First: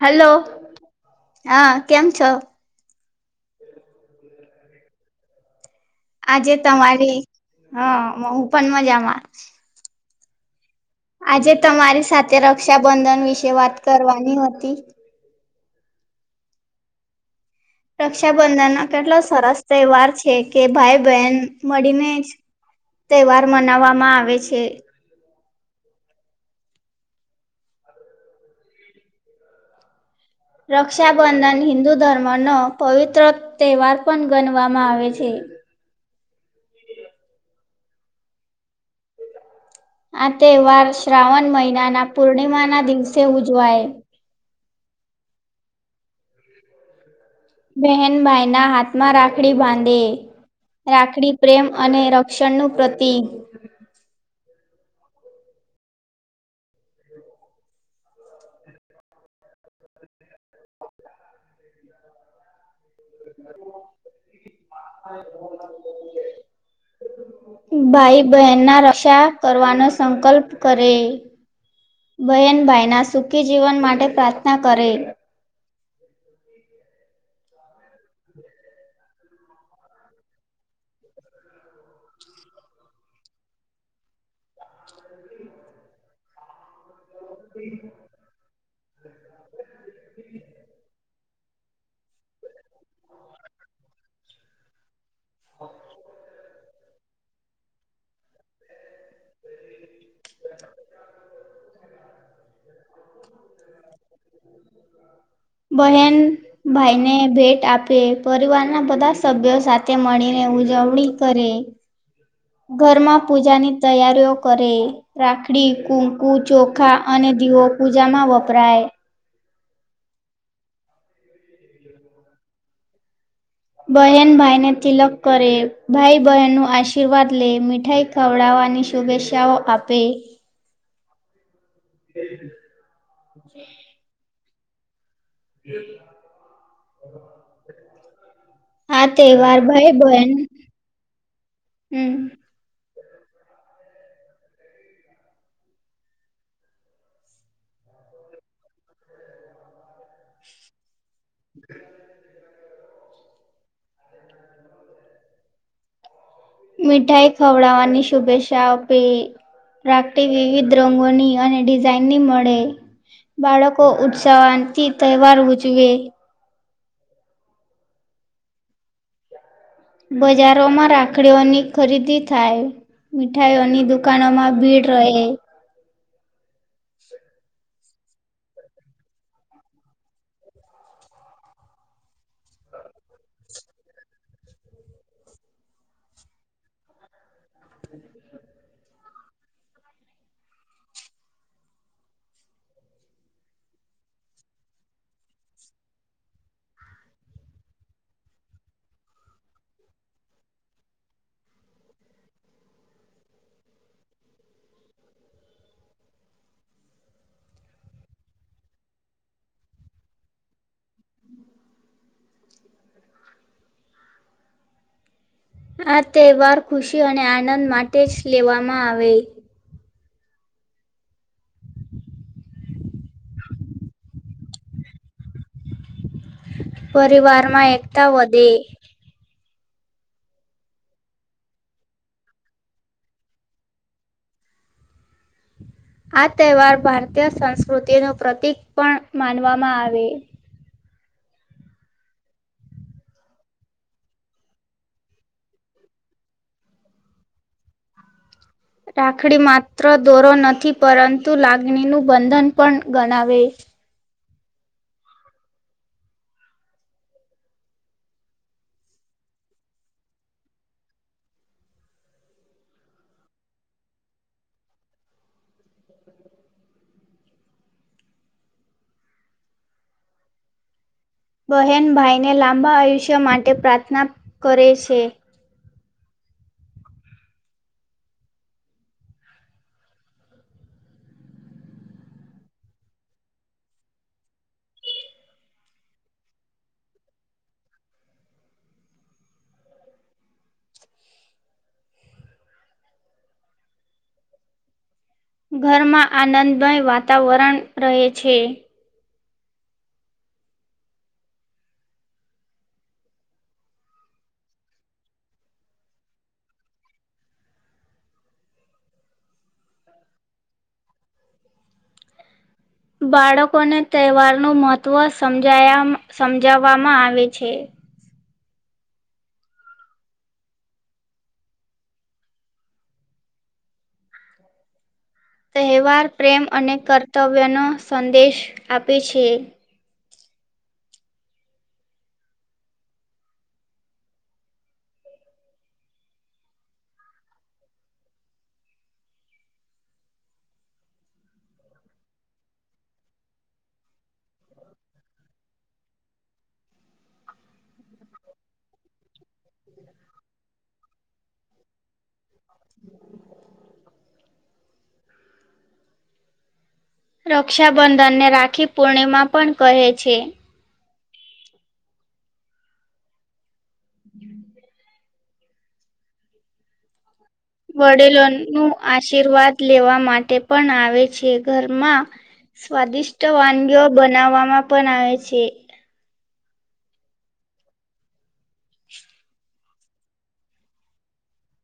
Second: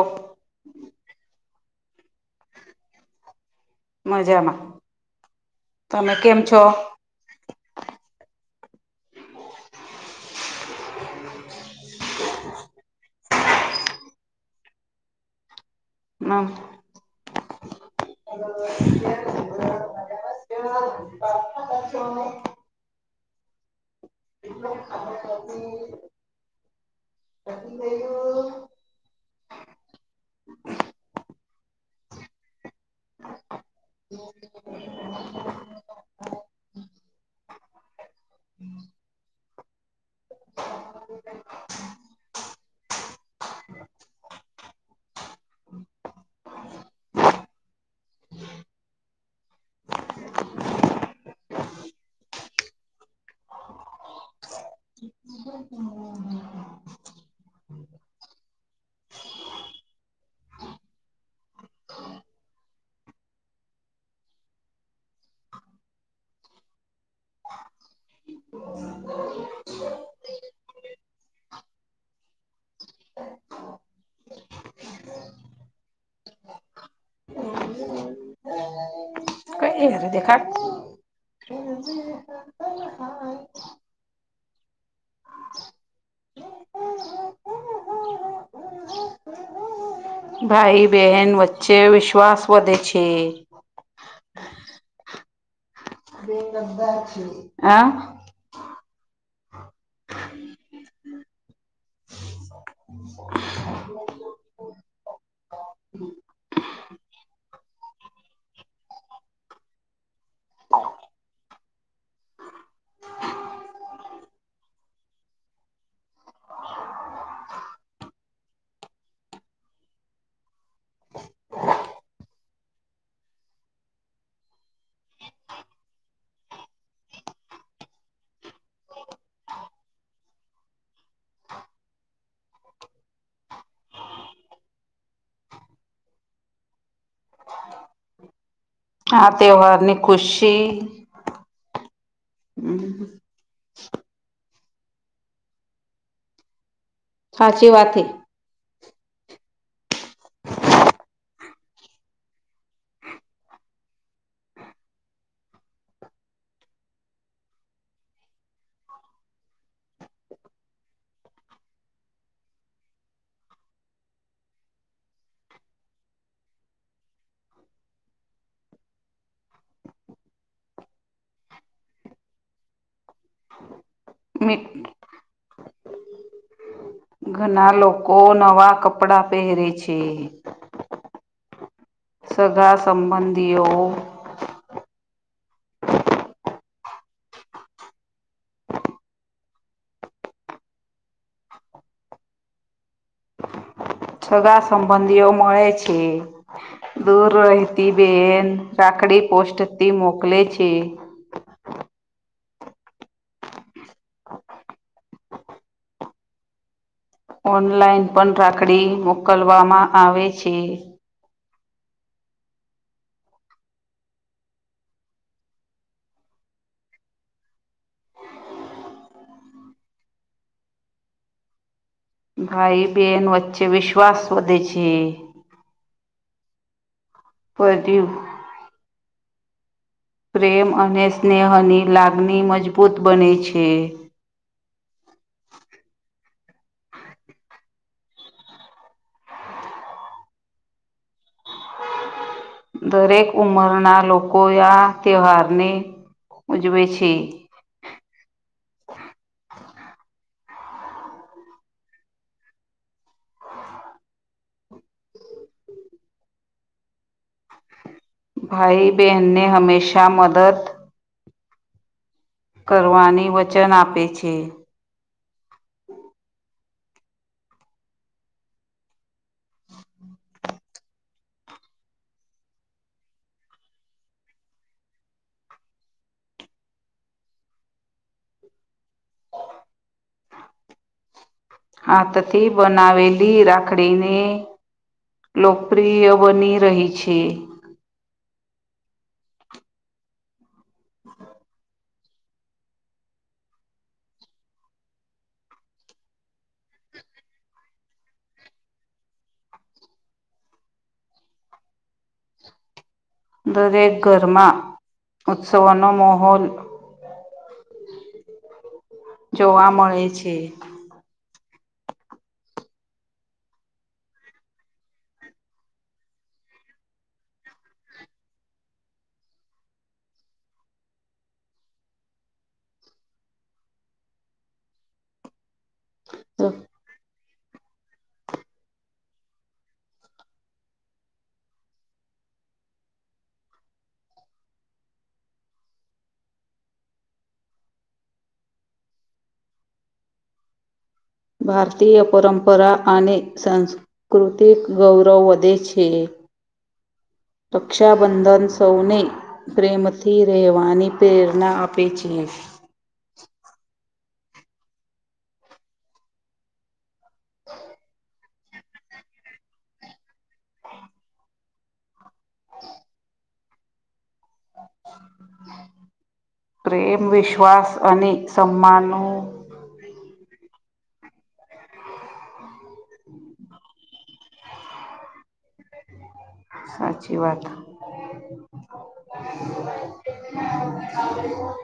Hello અ કેમ છો? મજામાં તમે કેમ આજે છો તમારી હ હું પણ મજામાં આજે તમારી સાથે રક્ષાબંધન વિશે વાત કરવાની હતી હમ રક્ષાબંધનનો કેટલો સરસ તહેવાર છે કે ભાઈ બહેન મળીને જ તહેવાર મનાવવામાં આવે છે. [inaudible] [inaudible] રક્ષાબંધન હિદુ ધર્મનો પવિત્ર તહેવાર પણ ગણવામાં આવે છે. આ તહેવાર શ્રાવણ મહિનાના પૂર્ણિમા ના દિવસે ઉજવાય બહેન ભાઈના હાથમાં રાખડી બાંધે. રાખડી પ્રેમ અને રક્ષણનું પ્રતિક [unintelligible] ભાઈ બહેનના રક્ષા કરવાનો સંકલ્પ કરે બહેનભાઈના સુખી જીવન માટે પ્રાર્થના કરે [unintelligible] [inaudible] [unintelligible] [unintelligible] ભાઈ બેહેન વચ્ચે વિશ્વાસ વધે છે. આ [inaudible] બહેન ભાઈને ભેટ આપે પરિવારના બધા સભ્યો સાથે મળીને ઉજવણી કરે ઘરમાં પૂજાની તૈયારીઓ કરે. રાખડી કૂકુ ચોખા અને દીવો પૂજામાં વપરાય બહેન ભાઈને તિલક કરે ભાઈ બહેનનું આશીર્વાદ લેય મીઠાઈ ખવડાવવાની શુભેચ્છાઓ આપે [unintelligible] [unintelligible] આ તહેવાર ભાઈ તહેવારની બહેન ખુશી હમ્મ [unintelligible] સાચી વાથી મીઠાઈ ખવડાવવાની શુભેચ્છા આપે રાખડી વિવિધ રંગોની અને ડિઝાઇનની મળે. બાળકો ઉત્સાહવાનથી તહેવાર ઉજવે બજારોમાં રાખડીઓની ખરીદી થાય મીઠાઈઓની દુક કાનમાં ભીડ રહે ઘણા લોકો નવા કપડાં પહેરે છે. સગા સંબંધીઓ સગા સંબંધીઓ મળે છે. દૂર રહેતી બેહેન રાખડી પોસ્ટથી મોકલે છે. ઓનલાઈન પણ રાખડી મોકલવામાં આવે છે. આ તહેવાર ખુશી અને આનંદ માટે જ લેવામાં આવે. ભાઈબેન વચ્ચે વિશ્વાસ વધે છે. પરિવારમાં એકતા વધ્યું વધે પ્રેમ અને સ્નેહની લાગણી મજબૂત બને છે. આ તહેવાર ભારતીય સંસ્કૃતિનું પ્રતીક પણ માનવામાં આવે. દરેક ઉમરના લોકો આ તહેવારને ઉજવે છે. રાખડી માત્ર દોરો નથી પરંતુ લાગણીનું બંધન પણ ગણાવે ભાઈ બહેનને હમેશાં મદદ કરવાની વચન આપે છે. બહેન ભાઈને લાંબા આયુષ્ય માટે પ્રાર્થના કરે છે. હાથ થી બનાવેલી રાખડીને લોકપ્રિય બની રહી છે. ઘરમાં આનંદમય વાતાવરણ રહે છે. દરેક ઘરમાં ઉત્સવ નો માહોલ જોવા મળે છે. બાળકોને તહેવારનું મહત્વ સમજાયમ સમજાવવામાં આવે છે. તહેવાર પ્રેમ અને કર્તવ્યનો સંદેશ આપે છે. ભારતીય પરંપરા અને સં કૃતિક ગૌરવ વધે છે. રક્ષાબંધન સૌને પ્રેમથી રહેવાની પ્રેરણા આપે છે. [inaudible] રક્ષાબંધનને રાખી પૂર્ણિમા પણ કહે છે. [inaudible] પ્રેમ વિશ્વાસ અને વડીલોનું સન્માનનું આશીર્વાદ લેવા માટે પણ આવે છે. ઘરમાં સ્વાદિષ્ટ વાનગીઓ બનાવવામાં પણ આવે છે. સાચી વાત. [inaudible]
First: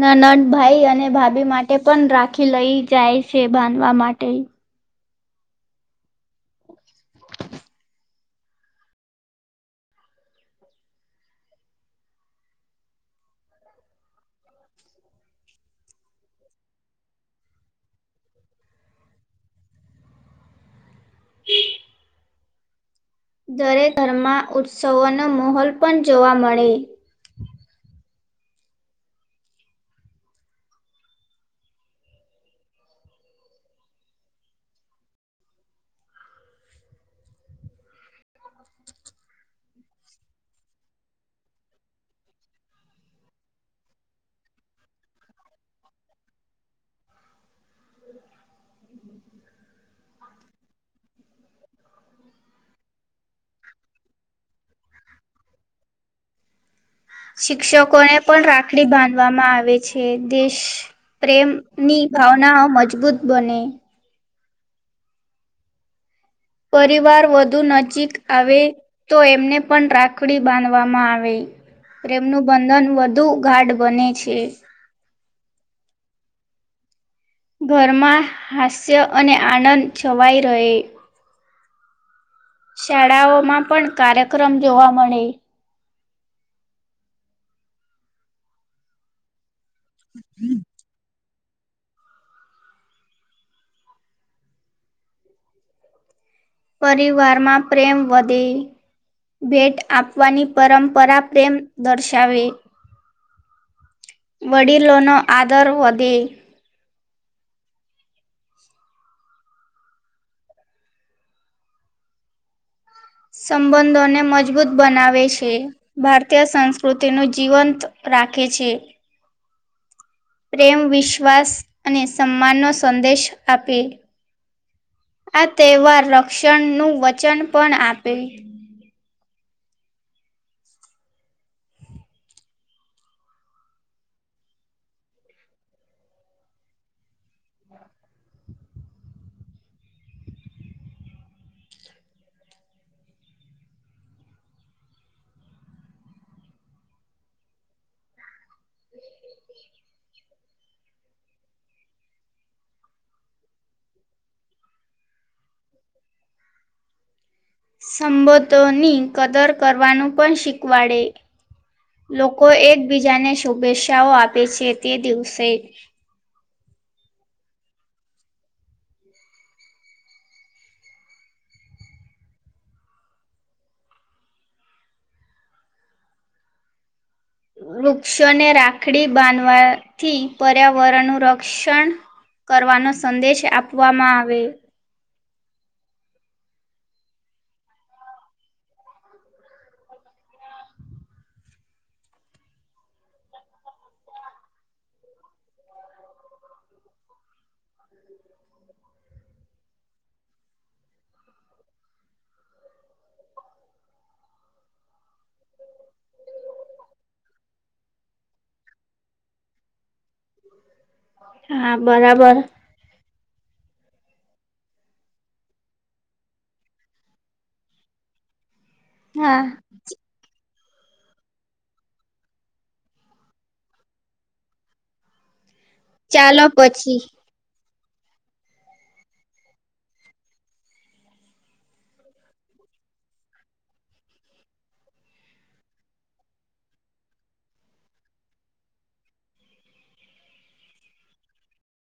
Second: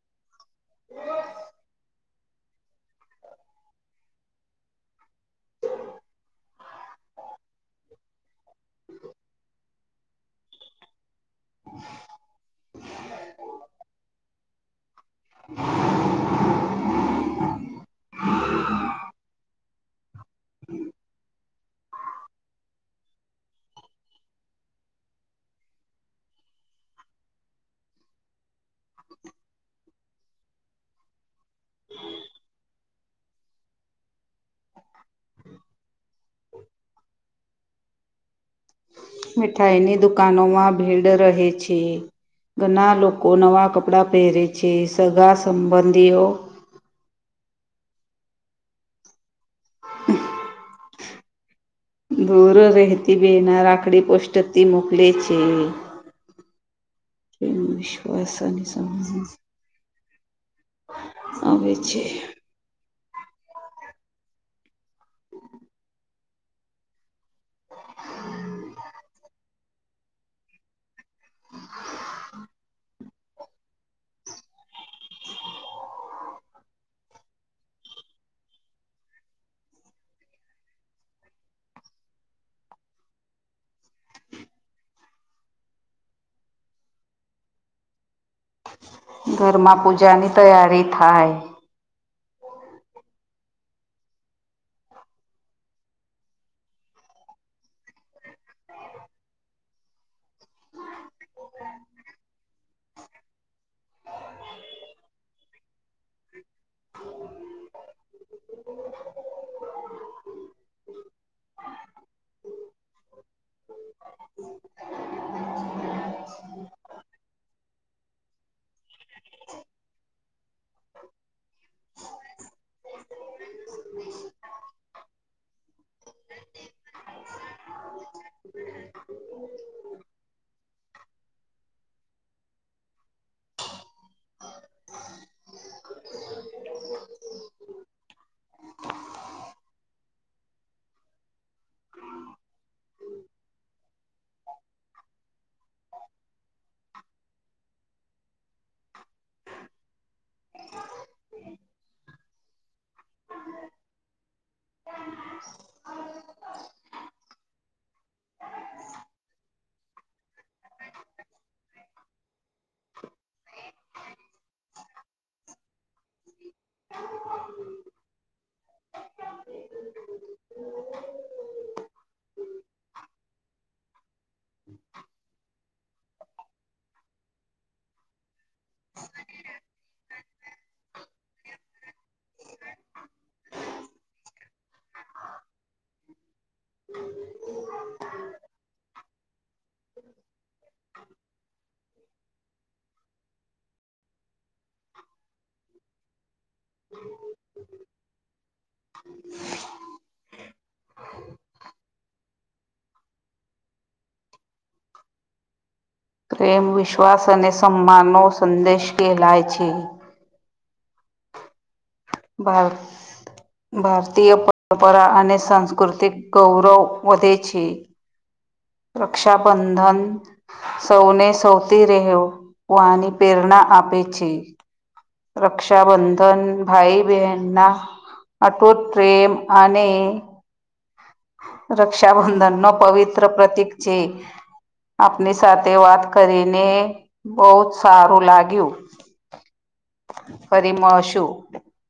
નનંદ ભાઈ અને ભાભી માટે પણ રાખી લઈ જાય છે. બાંધવા માટે. [inaudible] હમ [inaudible] હમ [inaudible] દરેક ઘરમાં ઉત્સવો નો મહોલ પણ જોવા મળે. હમ [inaudible] હ [inaudible] મીઠાઈ ની દુકાનો માં ભીડ રહે છે. ઘણા લોકો નવાં કપડાં પહેરે છે. સગા સંબંધીઓ હહહ [inaudible] દૂર રહેતી બેના રાખડી પોસ્ટથી મોકલે છે. પ્રેમ શિક્ષકો એ વિશ્વાસ પણ અને રાખડી સમજ બાંધવામાં આવે છે. દેશ પ્રેમ આવે ની છે. ભાવનાઓ મજબૂત બને. પરિવાર વધુ નજીક આવે તો એમને પણ રા ખડી બાંધવામાં આવે પ્રેમનું બંધન વધુ ગાઢ બને છે. ઘરમાં હાસ્ય અને આનંદ છવાઈ રહે છે. શાળાઓમાં પણ કાર્યક્રમ જોવા મળે. ઘરમાં પૂજાની તૈયારી થાય. પરિવારમાં પ્રેમ વધે છે. ભેટ આપવાની પરંપરા પ્રેમ દર્શાવે. વડીલો નો આદર વધે. સંબંધો ને મજબૂત બનાવે છે. ભારતીય સંસ્કૃતિ ને જીવંત રાખે છે. પ્રેમ વિશ્વાસ અને સન્માન નો સંદેશ આપે. આ તહેવાર રક્ષણ નું વચન પણ આપે. સંબંધો ની કદર કરવાનું પણ શીખવાડે. લોકો એકબીજાને શુભેચ્છાઓ આપે છે તે દિવસે વૃક્ષો ને રાખડી બાંધવાથી પર્યાવરણનું રક્ષણ કરવાનો સંદેશ આપવામાં આવે છે. પ્રેમ વિશ્વાસ અને સન્માનનો સંદેશ કહેવાય છે. હા બરાબર બસ ભારતીય પરંપરા અને સાંસ્કૃતિક ગૌરવ વધે છે. હા રક્ષાબંધન સૌને સૌથી રહે્યોની પ્રેરણા આપે છે. રક્ષાબંધન ચાલો ભાઈ પછી બહેનના અટો ટ્રેમ અને રક્ષાબંધન નો પવિત્ર પ્રતીિક છે. આપની સાથે વાત કરીને બહુ જ સારું લાગ્યું. ફરીમાં શું